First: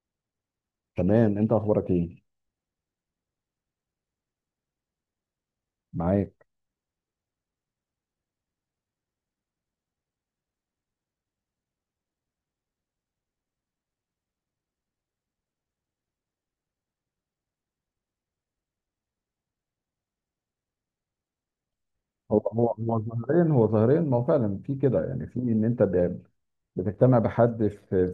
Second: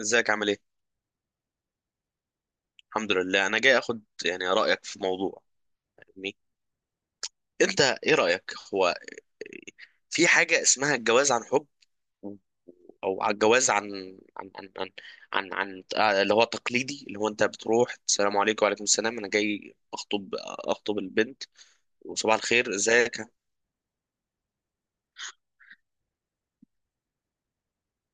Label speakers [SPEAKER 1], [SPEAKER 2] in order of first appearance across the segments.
[SPEAKER 1] ازيك عامل ايه؟
[SPEAKER 2] تمام. انت اخبارك ايه؟
[SPEAKER 1] الحمد لله، انا جاي اخد يعني رايك في موضوع. يعني
[SPEAKER 2] معاك.
[SPEAKER 1] انت ايه رايك؟ هو في حاجه اسمها الجواز عن حب، و- او على الجواز عن اللي هو تقليدي، اللي هو انت بتروح السلام عليكم وعليكم السلام، انا جاي اخطب البنت وصباح
[SPEAKER 2] هو هو
[SPEAKER 1] الخير
[SPEAKER 2] هو
[SPEAKER 1] ازيك.
[SPEAKER 2] ظاهريا، ما هو فعلا في كده، يعني في ان انت بتجتمع بحد في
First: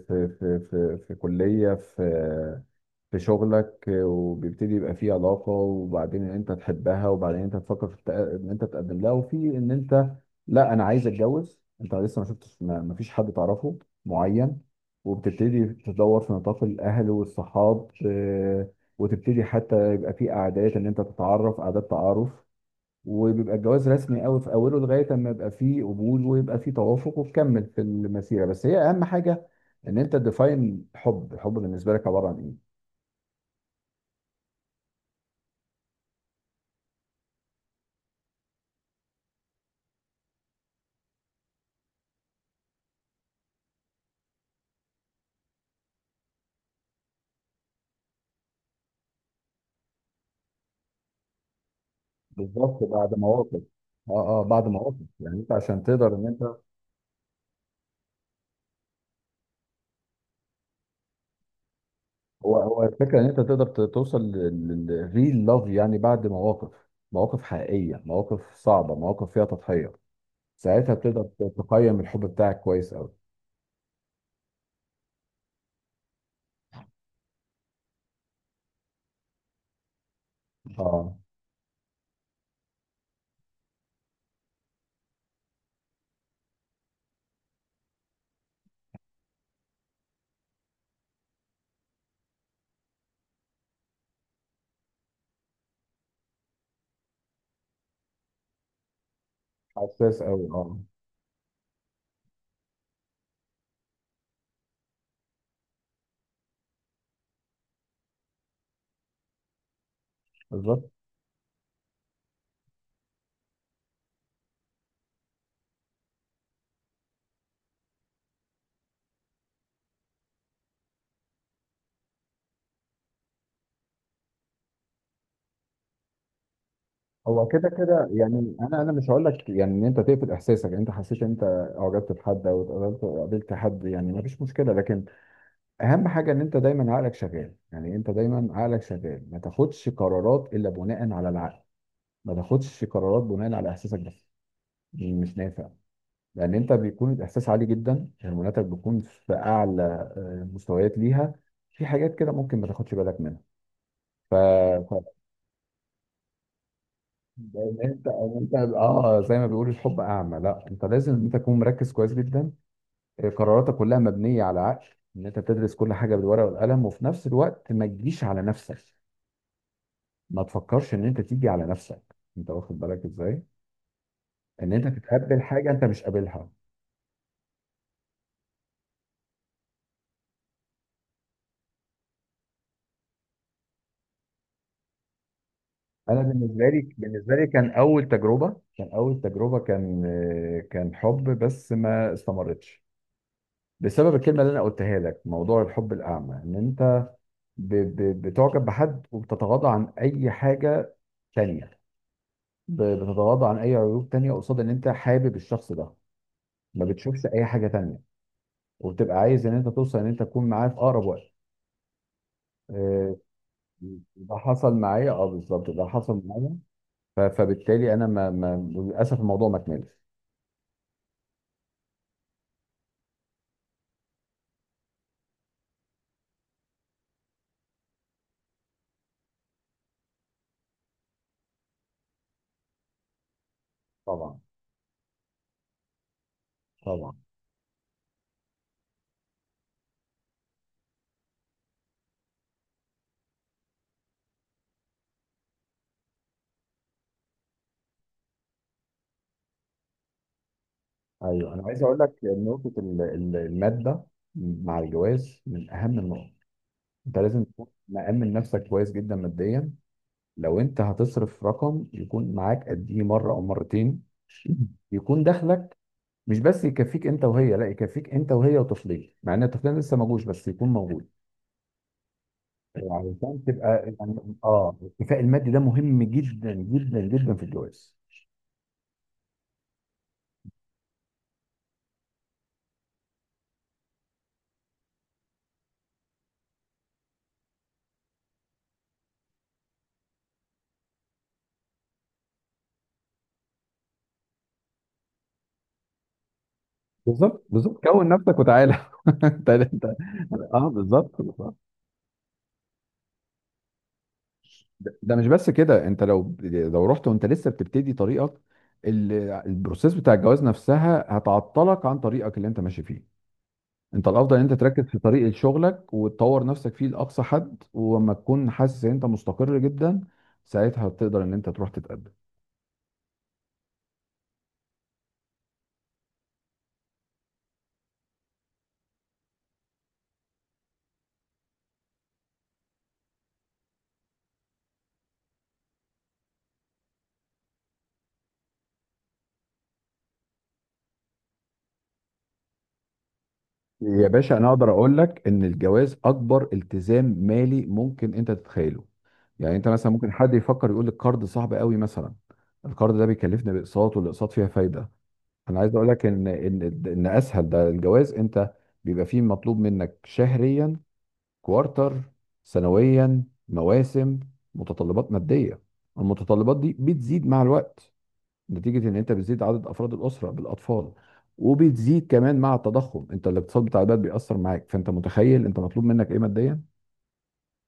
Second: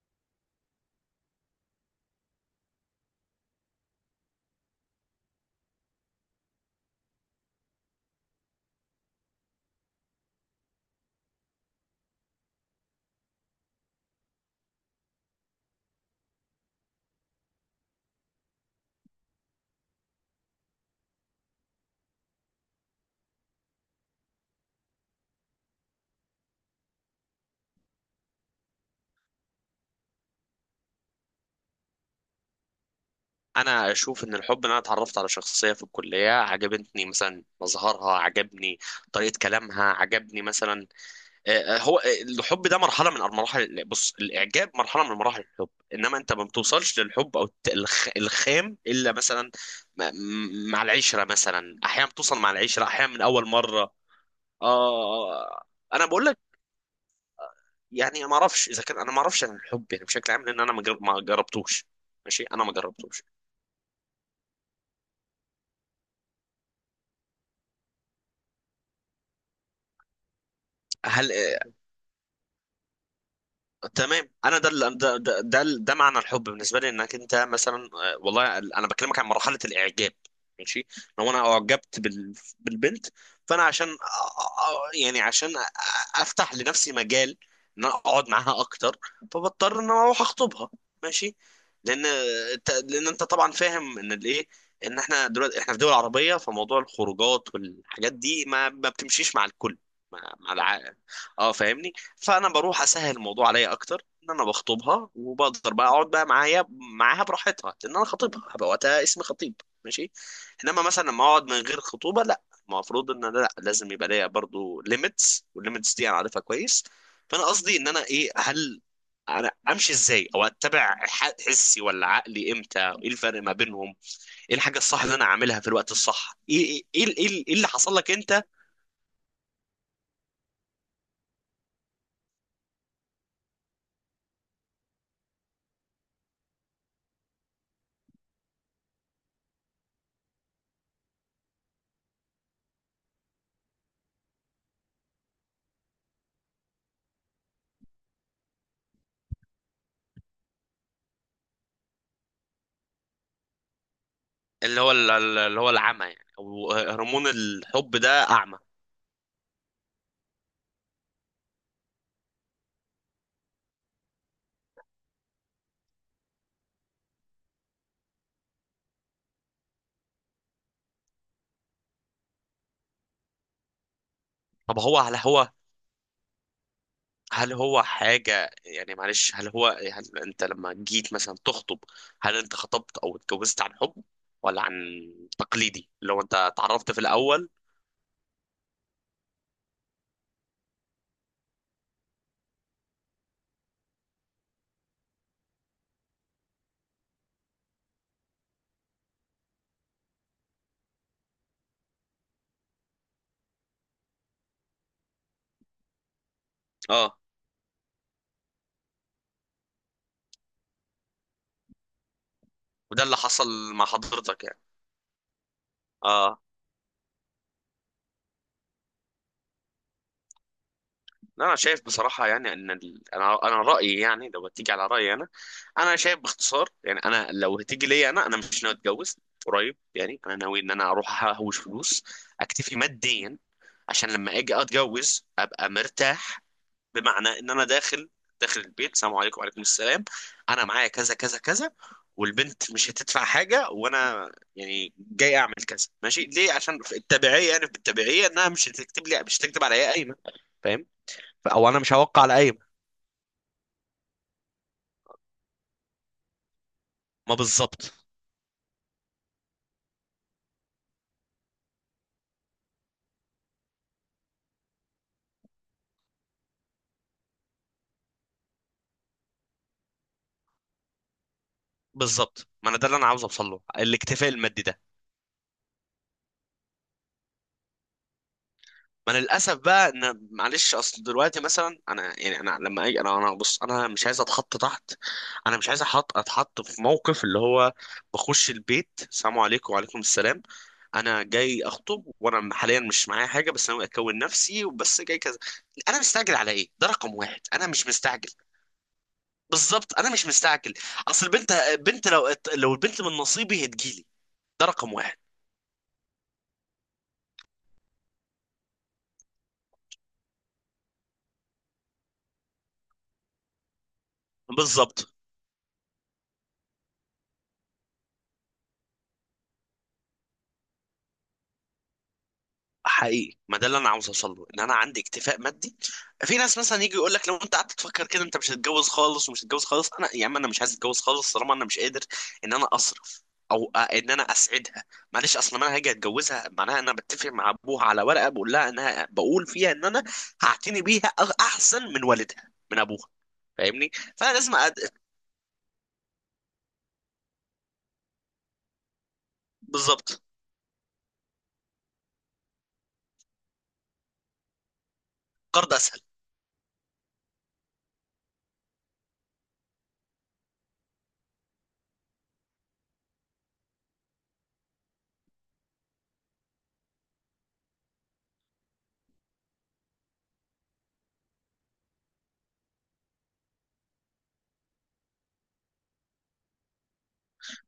[SPEAKER 2] كليه، في شغلك، وبيبتدي يبقى في علاقه، وبعدين ان انت تحبها، وبعدين انت تفكر في ان انت تقدم لها، وفي ان انت لا، انا عايز اتجوز، انت لسه ما شفتش، ما فيش حد تعرفه معين، وبتبتدي تدور في نطاق الاهل والصحاب، وتبتدي حتى يبقى في قعدات ان انت تتعرف، قعدات تعارف، وبيبقى الجواز رسمي قوي في اوله لغايه اما يبقى فيه قبول ويبقى فيه توافق وتكمل في المسيره، بس هي اهم حاجه ان انت تديفاين الحب بالنسبه لك عباره عن ايه؟
[SPEAKER 1] انا اشوف ان الحب ان انا اتعرفت على شخصيه في الكليه عجبتني، مثلا مظهرها عجبني، طريقه كلامها عجبني مثلا. آه، آه، هو آه، الحب ده مرحله من المراحل. بص، الاعجاب مرحله من مراحل الحب، انما انت ما بتوصلش للحب او الخام الا مثلا مع العشره، مثلا احيانا بتوصل مع
[SPEAKER 2] بالظبط،
[SPEAKER 1] العشره، احيانا
[SPEAKER 2] بعد
[SPEAKER 1] من اول
[SPEAKER 2] مواقف.
[SPEAKER 1] مره.
[SPEAKER 2] اه. اه، بعد مواقف، يعني انت
[SPEAKER 1] اه،
[SPEAKER 2] عشان
[SPEAKER 1] انا
[SPEAKER 2] تقدر
[SPEAKER 1] بقول
[SPEAKER 2] ان
[SPEAKER 1] لك
[SPEAKER 2] انت.
[SPEAKER 1] يعني ما اعرفش اذا كان انا ما اعرفش عن الحب يعني بشكل عام، لان انا ما جربتوش، ماشي،
[SPEAKER 2] هو
[SPEAKER 1] انا ما
[SPEAKER 2] هو الفكره
[SPEAKER 1] جربتوش.
[SPEAKER 2] ان انت تقدر توصل للريل لاف يعني بعد مواقف، مواقف حقيقيه، مواقف صعبه، مواقف فيها تضحيه، ساعتها بتقدر
[SPEAKER 1] هل؟
[SPEAKER 2] تقيم الحب بتاعك كويس قوي.
[SPEAKER 1] تمام، انا ده اللي- ده ده ده, ده معنى الحب بالنسبه لي. انك انت مثلا، والله انا بكلمك عن مرحله الاعجاب، ماشي.
[SPEAKER 2] اه.
[SPEAKER 1] لو انا اعجبت بالبنت، فانا عشان يعني عشان افتح لنفسي مجال ان انا اقعد معاها اكتر، فبضطر ان انا اروح اخطبها، ماشي. لان لان انت طبعا فاهم ان الايه، ان احنا دلوقتي احنا في دول عربيه، فموضوع الخروجات والحاجات دي ما بتمشيش مع الكل،
[SPEAKER 2] حساس
[SPEAKER 1] مع
[SPEAKER 2] قوي، اه.
[SPEAKER 1] الع... اه فاهمني. فانا بروح اسهل الموضوع عليا اكتر، ان انا بخطبها وبقدر بقى اقعد بقى معايا، معاها براحتها، لان انا خطيبها هبقى، وقتها اسمي خطيب، ماشي. انما
[SPEAKER 2] بالظبط.
[SPEAKER 1] مثلا لما اقعد من غير خطوبه لا، المفروض ان انا لا لازم يبقى ليا برضو ليميتس، والليميتس دي انا عارفها كويس. فانا قصدي ان انا ايه، هل انا امشي ازاي؟ او اتبع حسي ولا عقلي؟ امتى؟ ايه الفرق ما بينهم؟ ايه الحاجه الصح اللي انا اعملها في الوقت الصح؟ ايه ايه ايه, إيه
[SPEAKER 2] هو
[SPEAKER 1] إيه اللي
[SPEAKER 2] كده
[SPEAKER 1] حصل
[SPEAKER 2] كده،
[SPEAKER 1] لك انت؟
[SPEAKER 2] يعني انا مش هقول لك يعني ان انت تقفل احساسك، يعني انت حسيت ان انت اعجبت بحد، او قابلت حد، يعني ما فيش مشكله، لكن اهم حاجه ان انت دايما عقلك شغال، يعني انت دايما عقلك شغال، ما تاخدش قرارات الا بناء على العقل، ما تاخدش قرارات بناء على احساسك بس، مش نافع، لان انت بيكون الاحساس عالي جدا، هرموناتك بتكون في اعلى مستويات ليها، في حاجات كده ممكن ما تاخدش بالك منها. ف...
[SPEAKER 1] اللي هو اللي هو العمى، يعني او هرمون
[SPEAKER 2] لان
[SPEAKER 1] الحب
[SPEAKER 2] انت
[SPEAKER 1] ده
[SPEAKER 2] إن انت
[SPEAKER 1] اعمى.
[SPEAKER 2] اه زي ما بيقولوا الحب اعمى، لا، انت لازم ان انت تكون مركز كويس جدا، قراراتك كلها مبنيه على عقل، ان انت بتدرس كل حاجه بالورقه والقلم، وفي نفس الوقت ما تجيش على نفسك، ما تفكرش ان انت تيجي على نفسك، انت واخد بالك ازاي ان
[SPEAKER 1] طب
[SPEAKER 2] انت
[SPEAKER 1] هو هل
[SPEAKER 2] تتقبل
[SPEAKER 1] هو
[SPEAKER 2] حاجه انت مش قابلها.
[SPEAKER 1] هل هو حاجة يعني معلش هل هو، هل انت لما جيت مثلا تخطب، هل انت خطبت او اتجوزت عن حب، ولا عن تقليدي اللي هو
[SPEAKER 2] انا
[SPEAKER 1] انت
[SPEAKER 2] بالنسبه لي
[SPEAKER 1] اتعرفت في
[SPEAKER 2] بالنسبه لي
[SPEAKER 1] الاول؟
[SPEAKER 2] كان اول تجربه، كان حب، بس ما استمرتش بسبب الكلمه اللي انا قلتها لك، موضوع الحب الاعمى، ان انت بتعجب بحد، وبتتغاضى عن اي حاجه تانية، بتتغاضى عن اي عيوب تانية قصاد ان انت حابب الشخص ده، ما
[SPEAKER 1] اه.
[SPEAKER 2] بتشوفش اي حاجه تانية، وبتبقى عايز ان انت توصل، ان انت تكون معاه في اقرب وقت.
[SPEAKER 1] وده
[SPEAKER 2] آه،
[SPEAKER 1] اللي حصل مع
[SPEAKER 2] ده
[SPEAKER 1] حضرتك يعني؟
[SPEAKER 2] حصل معايا، اه بالظبط، ده حصل
[SPEAKER 1] اه.
[SPEAKER 2] معايا. فبالتالي انا، ما ما للاسف الموضوع ما كملش.
[SPEAKER 1] لا، انا شايف بصراحه يعني ان ال... انا انا رايي يعني، لو هتيجي على رايي انا، انا شايف باختصار يعني، انا لو هتيجي ليا انا، انا مش ناوي اتجوز قريب. يعني انا ناوي ان انا اروح اهوش فلوس، اكتفي ماديا، عشان لما
[SPEAKER 2] طبعا،
[SPEAKER 1] اجي اتجوز ابقى مرتاح.
[SPEAKER 2] طبعا.
[SPEAKER 1] بمعنى ان انا داخل البيت، السلام عليكم وعليكم السلام، انا معايا كذا كذا كذا، والبنت مش هتدفع حاجه، وانا يعني جاي اعمل كذا ماشي، ليه؟ عشان في التبعيه، يعني في التبعيه انها مش هتكتب لي، مش هتكتب عليا قايمه، فاهم؟
[SPEAKER 2] ايوه، انا
[SPEAKER 1] او انا
[SPEAKER 2] عايز
[SPEAKER 1] مش
[SPEAKER 2] اقول لك
[SPEAKER 1] هوقع على اي.
[SPEAKER 2] نقطه الماده مع الجواز من اهم النقط، انت
[SPEAKER 1] ما
[SPEAKER 2] لازم تكون
[SPEAKER 1] بالظبط.
[SPEAKER 2] مأمن نفسك كويس جدا ماديا، لو انت هتصرف رقم يكون معاك قديه مره او مرتين، يكون دخلك مش بس يكفيك انت وهي، لا، يكفيك انت وهي وطفلين، مع ان الطفلين لسه ما جوش، بس يكون موجود
[SPEAKER 1] بالظبط، ما انا ده اللي انا عاوز
[SPEAKER 2] علشان
[SPEAKER 1] اوصل له،
[SPEAKER 2] تبقى، يعني
[SPEAKER 1] الاكتفاء المادي ده.
[SPEAKER 2] الاكتفاء المادي ده مهم جدا جدا جدا في الجواز.
[SPEAKER 1] ما انا للاسف بقى ان معلش، اصل دلوقتي مثلا انا يعني انا لما اجي انا، انا بص، انا مش عايز اتحط تحت، انا مش عايز اتحط في موقف اللي هو بخش البيت، السلام عليكم وعليكم السلام، انا جاي اخطب وانا حاليا مش معايا حاجه، بس انا اكون نفسي وبس جاي كذا، انا مستعجل على ايه؟ ده رقم واحد،
[SPEAKER 2] بالظبط،
[SPEAKER 1] انا
[SPEAKER 2] بالظبط،
[SPEAKER 1] مش
[SPEAKER 2] كون
[SPEAKER 1] مستعجل.
[SPEAKER 2] نفسك وتعالى. انت،
[SPEAKER 1] بالظبط، انا مش
[SPEAKER 2] اه،
[SPEAKER 1] مستعجل.
[SPEAKER 2] بالظبط،
[SPEAKER 1] اصل البنت،
[SPEAKER 2] بالظبط.
[SPEAKER 1] بنت، لو البنت من نصيبي هتجيلي، ده رقم
[SPEAKER 2] ده
[SPEAKER 1] واحد.
[SPEAKER 2] مش بس كده، انت لو رحت وانت لسه بتبتدي طريقك، ال- البروسيس بتاع الجواز نفسها هتعطلك عن طريقك اللي انت ماشي فيه، انت الافضل ان انت تركز في
[SPEAKER 1] بالظبط.
[SPEAKER 2] طريقة شغلك وتطور نفسك فيه لاقصى حد، ولما تكون حاسس ان انت مستقر جدا، ساعتها تقدر ان انت تروح تتقدم.
[SPEAKER 1] حقيقي، ما ده اللي انا عاوز اوصل له، ان انا عندي اكتفاء مادي. في ناس مثلا يجي يقول لك لو انت قعدت تفكر كده انت مش هتتجوز خالص، ومش هتتجوز خالص. انا يا عم انا مش عايز اتجوز خالص طالما انا مش قادر ان انا اصرف، او ان انا اسعدها. معلش، اصلا ما انا هاجي اتجوزها معناها انا بتفق مع ابوها على ورقه بقول لها، انها بقول فيها ان انا هعتني بيها احسن من والدها، من ابوها، فاهمني؟
[SPEAKER 2] يا
[SPEAKER 1] فانا
[SPEAKER 2] باشا، انا
[SPEAKER 1] لازم
[SPEAKER 2] اقدر
[SPEAKER 1] أد...
[SPEAKER 2] اقول لك ان الجواز اكبر التزام مالي ممكن انت تتخيله، يعني انت مثلا ممكن
[SPEAKER 1] بالظبط.
[SPEAKER 2] حد يفكر يقول لك قرض صعب قوي مثلا، القرض ده بيكلفني باقساط والاقساط فيها فايدة، انا عايز اقول
[SPEAKER 1] قرض.
[SPEAKER 2] لك ان اسهل ده الجواز، انت بيبقى فيه مطلوب منك شهريا، كوارتر، سنويا، مواسم، متطلبات ماديه، المتطلبات دي بتزيد مع الوقت نتيجه ان انت بتزيد عدد افراد الاسره بالاطفال، وبتزيد كمان مع التضخم، انت الاقتصاد بتاع البلد بيأثر معاك، فانت متخيل انت مطلوب منك ايه ماديا.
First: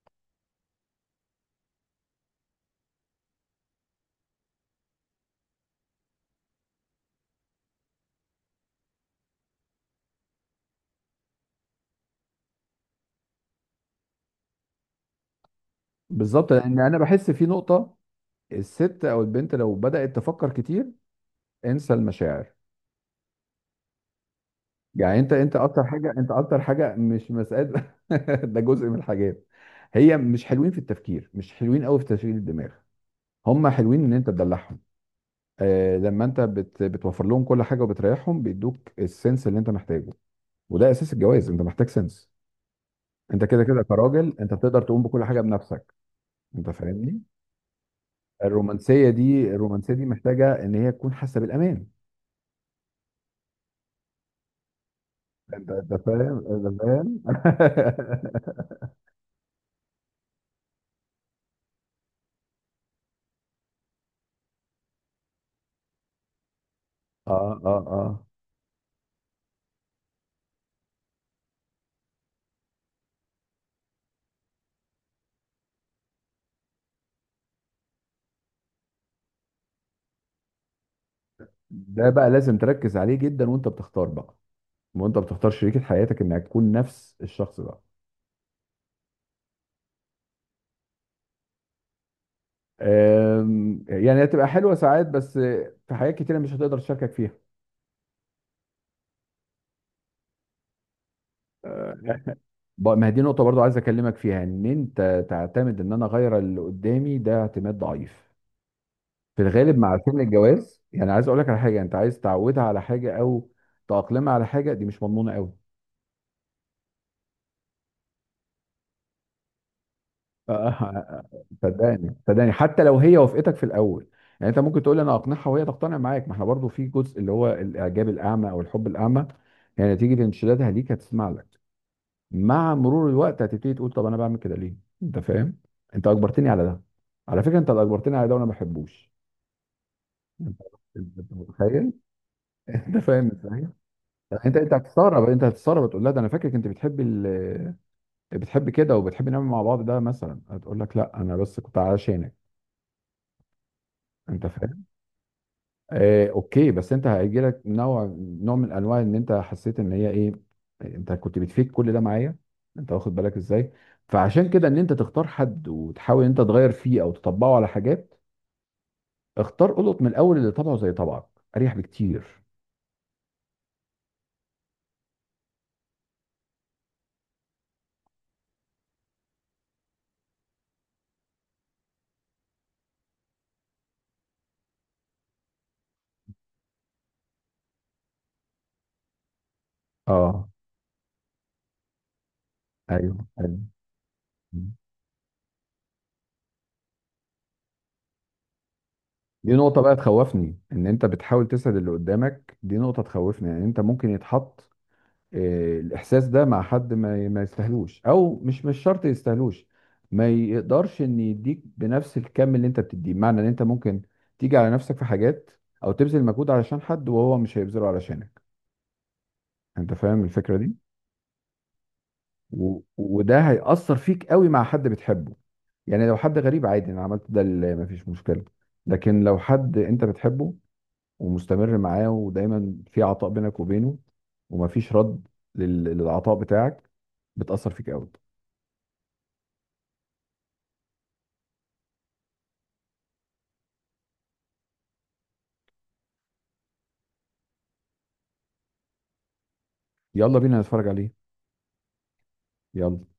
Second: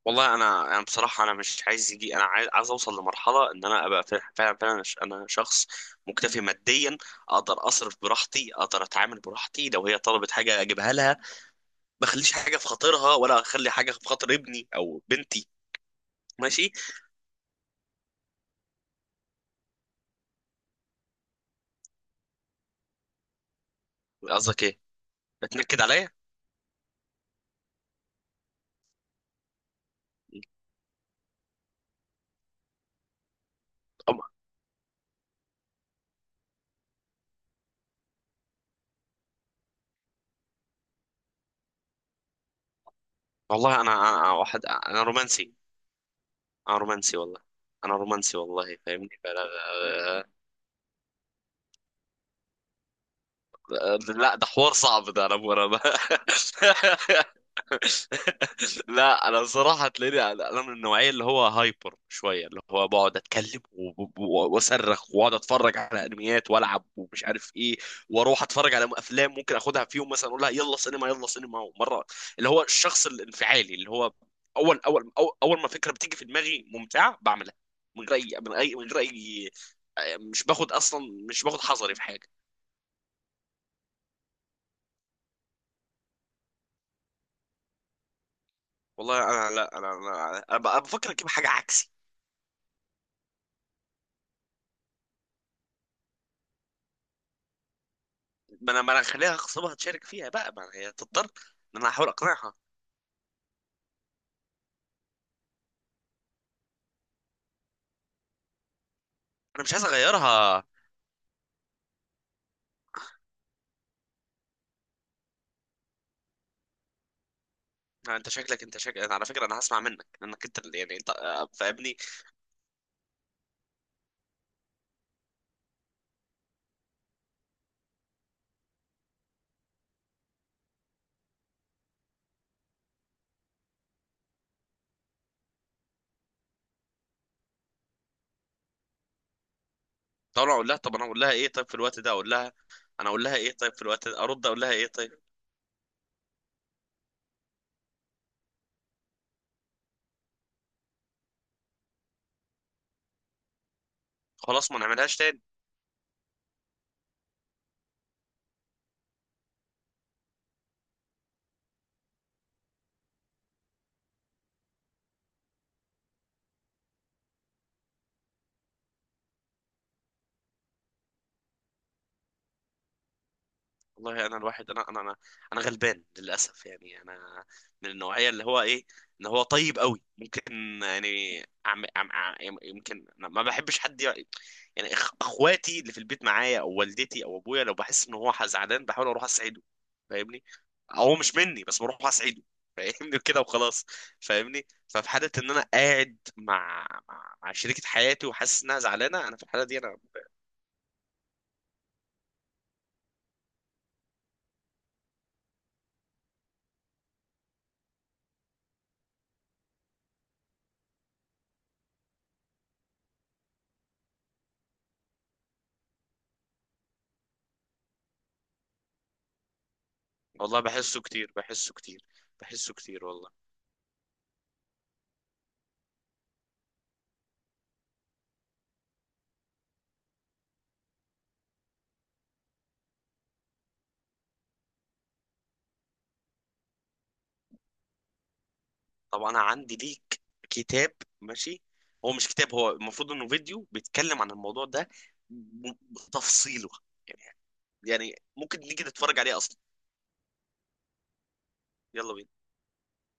[SPEAKER 1] والله انا، انا بصراحه انا مش عايز يجي، انا عايز اوصل لمرحله ان انا ابقى فعلا فعلا انا شخص مكتفي ماديا، اقدر اصرف براحتي، اقدر اتعامل براحتي، لو هي طلبت حاجه اجيبها لها، ما اخليش حاجه في خاطرها، ولا اخلي حاجه في خاطر ابني او بنتي.
[SPEAKER 2] بالظبط،
[SPEAKER 1] ماشي.
[SPEAKER 2] لان انا بحس في نقطه، الست او البنت لو بدأت تفكر كتير انسى المشاعر.
[SPEAKER 1] قصدك ايه؟
[SPEAKER 2] يعني انت
[SPEAKER 1] بتنكد
[SPEAKER 2] اكتر
[SPEAKER 1] عليا.
[SPEAKER 2] حاجه، مش مسألة. ده جزء من الحاجات، هي مش حلوين في التفكير، مش حلوين قوي في تشغيل الدماغ، هم حلوين ان
[SPEAKER 1] أم-
[SPEAKER 2] انت تدلعهم، آه، لما انت بتوفر لهم كل حاجه وبتريحهم بيدوك السنس اللي انت محتاجه، وده اساس الجواز، انت محتاج سنس، انت كده
[SPEAKER 1] والله
[SPEAKER 2] كده
[SPEAKER 1] انا، انا
[SPEAKER 2] كراجل، انت
[SPEAKER 1] واحد
[SPEAKER 2] بتقدر تقوم
[SPEAKER 1] انا
[SPEAKER 2] بكل حاجه
[SPEAKER 1] رومانسي.
[SPEAKER 2] بنفسك. انت
[SPEAKER 1] انا رومانسي
[SPEAKER 2] فاهمني.
[SPEAKER 1] والله. انا رومانسي والله،
[SPEAKER 2] الرومانسيه
[SPEAKER 1] فاهمني؟ فلا،
[SPEAKER 2] دي الرومانسيه دي محتاجه ان هي تكون حاسه بالامان.
[SPEAKER 1] لا ده حوار صعب ده، انا
[SPEAKER 2] انت انت فاهم، انت فاهم.
[SPEAKER 1] لا، انا الصراحه تلاقيني انا من النوعيه اللي هو هايبر شويه، اللي هو بقعد اتكلم واصرخ، واقعد اتفرج على انميات والعب ومش
[SPEAKER 2] اه،
[SPEAKER 1] عارف
[SPEAKER 2] اه،
[SPEAKER 1] ايه،
[SPEAKER 2] اه.
[SPEAKER 1] واروح اتفرج على افلام، ممكن اخدها في يوم مثلا اقول لها يلا سينما يلا سينما. ومره، اللي هو الشخص الانفعالي اللي هو، اول اول ما فكره بتيجي في دماغي ممتعه بعملها، من غير اي، من اي، من غير اي، مش باخد اصلا، مش باخد حذري في
[SPEAKER 2] ده
[SPEAKER 1] حاجه.
[SPEAKER 2] بقى لازم تركز عليه جدا وانت بتختار بقى، وانت بتختار شريكة حياتك انها تكون نفس الشخص ده.
[SPEAKER 1] والله انا، لا انا بفكر اجيب حاجه عكسي.
[SPEAKER 2] أم، يعني هتبقى حلوه ساعات بس، في حاجات كتيره مش هتقدر تشاركك فيها.
[SPEAKER 1] ما انا، ما انا هخليها اغصبها تشارك فيها بقى، ما هي تضطر، ان انا
[SPEAKER 2] أه،
[SPEAKER 1] احاول اقنعها.
[SPEAKER 2] ما هي دي نقطه برضو عايز اكلمك فيها، ان انت تعتمد ان انا اغير اللي قدامي ده اعتماد ضعيف في
[SPEAKER 1] انا مش
[SPEAKER 2] الغالب
[SPEAKER 1] عايز
[SPEAKER 2] مع سن
[SPEAKER 1] اغيرها.
[SPEAKER 2] الجواز، يعني عايز اقول لك على حاجه، انت عايز تعودها على حاجه، او تأقلمها على حاجه، دي مش مضمونه قوي.
[SPEAKER 1] انت شكلك، أنا على فكره انا هسمع منك، يعني انت،
[SPEAKER 2] أه،
[SPEAKER 1] فاهمني.
[SPEAKER 2] صدقني، صدقني، حتى لو هي وافقتك في الاول، يعني انت ممكن تقول انا اقنعها وهي تقتنع معاك، ما احنا برضو في جزء، اللي هو الاعجاب الاعمى او الحب الاعمى، يعني نتيجه انشدادها ليك هتسمع لك، مع مرور الوقت هتبتدي تقول طب انا بعمل كده ليه؟ انت فاهم؟ انت اجبرتني على ده، على فكره انت اللي اجبرتني على ده وانا ما بحبوش.
[SPEAKER 1] طب انا
[SPEAKER 2] انت
[SPEAKER 1] اقول لها، طب انا اقول لها
[SPEAKER 2] أنت
[SPEAKER 1] ايه طيب في
[SPEAKER 2] متخيل؟
[SPEAKER 1] الوقت ده، اقول لها،
[SPEAKER 2] انت
[SPEAKER 1] انا اقول
[SPEAKER 2] فاهم
[SPEAKER 1] لها ايه
[SPEAKER 2] ازاي؟
[SPEAKER 1] طيب في الوقت ده،
[SPEAKER 2] يعني
[SPEAKER 1] ارد
[SPEAKER 2] انت
[SPEAKER 1] اقول لها
[SPEAKER 2] انت
[SPEAKER 1] ايه طيب؟
[SPEAKER 2] هتستغرب تقول لها ده انا فاكرك انت بتحبي بتحبي كده وبتحبي نعمل مع بعض ده مثلا، هتقول لك لا انا بس كنت علشانك. انت
[SPEAKER 1] خلاص ما
[SPEAKER 2] فاهم؟
[SPEAKER 1] نعملهاش تاني.
[SPEAKER 2] آه، اوكي، بس انت هيجيلك نوع من انواع ان انت حسيت ان هي ايه؟ انت كنت بتفيد كل ده معايا. انت واخد بالك ازاي؟ فعشان كده ان انت تختار حد وتحاول ان انت تغير فيه او تطبقه على حاجات، اختار قلط من الاول اللي طبعه زي طبعك، اريح بكتير.
[SPEAKER 1] والله انا الواحد، انا انا غلبان للاسف، يعني انا من النوعيه اللي هو ايه، ان هو طيب قوي ممكن، يعني عم عم عم يمكن أنا ما بحبش حد يعني اخواتي اللي في البيت معايا، او والدتي او ابويا، لو بحس ان هو زعلان، بحاول اروح اسعده، فاهمني؟
[SPEAKER 2] اه،
[SPEAKER 1] هو مش مني، بس بروح اسعده،
[SPEAKER 2] ايوه،
[SPEAKER 1] فاهمني كده
[SPEAKER 2] ايوه.
[SPEAKER 1] وخلاص، فاهمني؟ ففي حاله ان انا قاعد مع شريكه حياتي وحاسس انها زعلانه، انا في
[SPEAKER 2] دي
[SPEAKER 1] الحاله دي
[SPEAKER 2] نقطة بقى
[SPEAKER 1] انا.
[SPEAKER 2] تخوفني، ان انت بتحاول تسعد اللي قدامك، دي نقطة تخوفني، يعني انت ممكن يتحط الاحساس ده مع حد ما يستاهلوش، او مش شرط يستاهلوش، ما يقدرش ان يديك بنفس الكم اللي انت بتديه، بمعنى ان انت ممكن تيجي على نفسك في حاجات، او تبذل مجهود علشان حد وهو مش هيبذله علشانك، انت فاهم الفكرة
[SPEAKER 1] والله
[SPEAKER 2] دي؟
[SPEAKER 1] بحسه كتير، بحسه كتير، بحسه كتير والله.
[SPEAKER 2] وده هيأثر فيك قوي مع حد بتحبه، يعني لو حد غريب عادي انا عملت ده اللي مفيش مشكلة، لكن لو حد انت بتحبه ومستمر معاه ودايما في عطاء بينك وبينه، ومفيش رد للعطاء بتاعك، بتأثر فيك قوي.
[SPEAKER 1] طب انا عندي ليك كتاب، ماشي؟ هو مش كتاب، هو المفروض انه فيديو بيتكلم عن الموضوع ده بتفصيله، يعني. يعني ممكن نيجي نتفرج عليه اصلا.
[SPEAKER 2] يلا بينا نتفرج عليه.
[SPEAKER 1] يلا بينا.
[SPEAKER 2] يلا.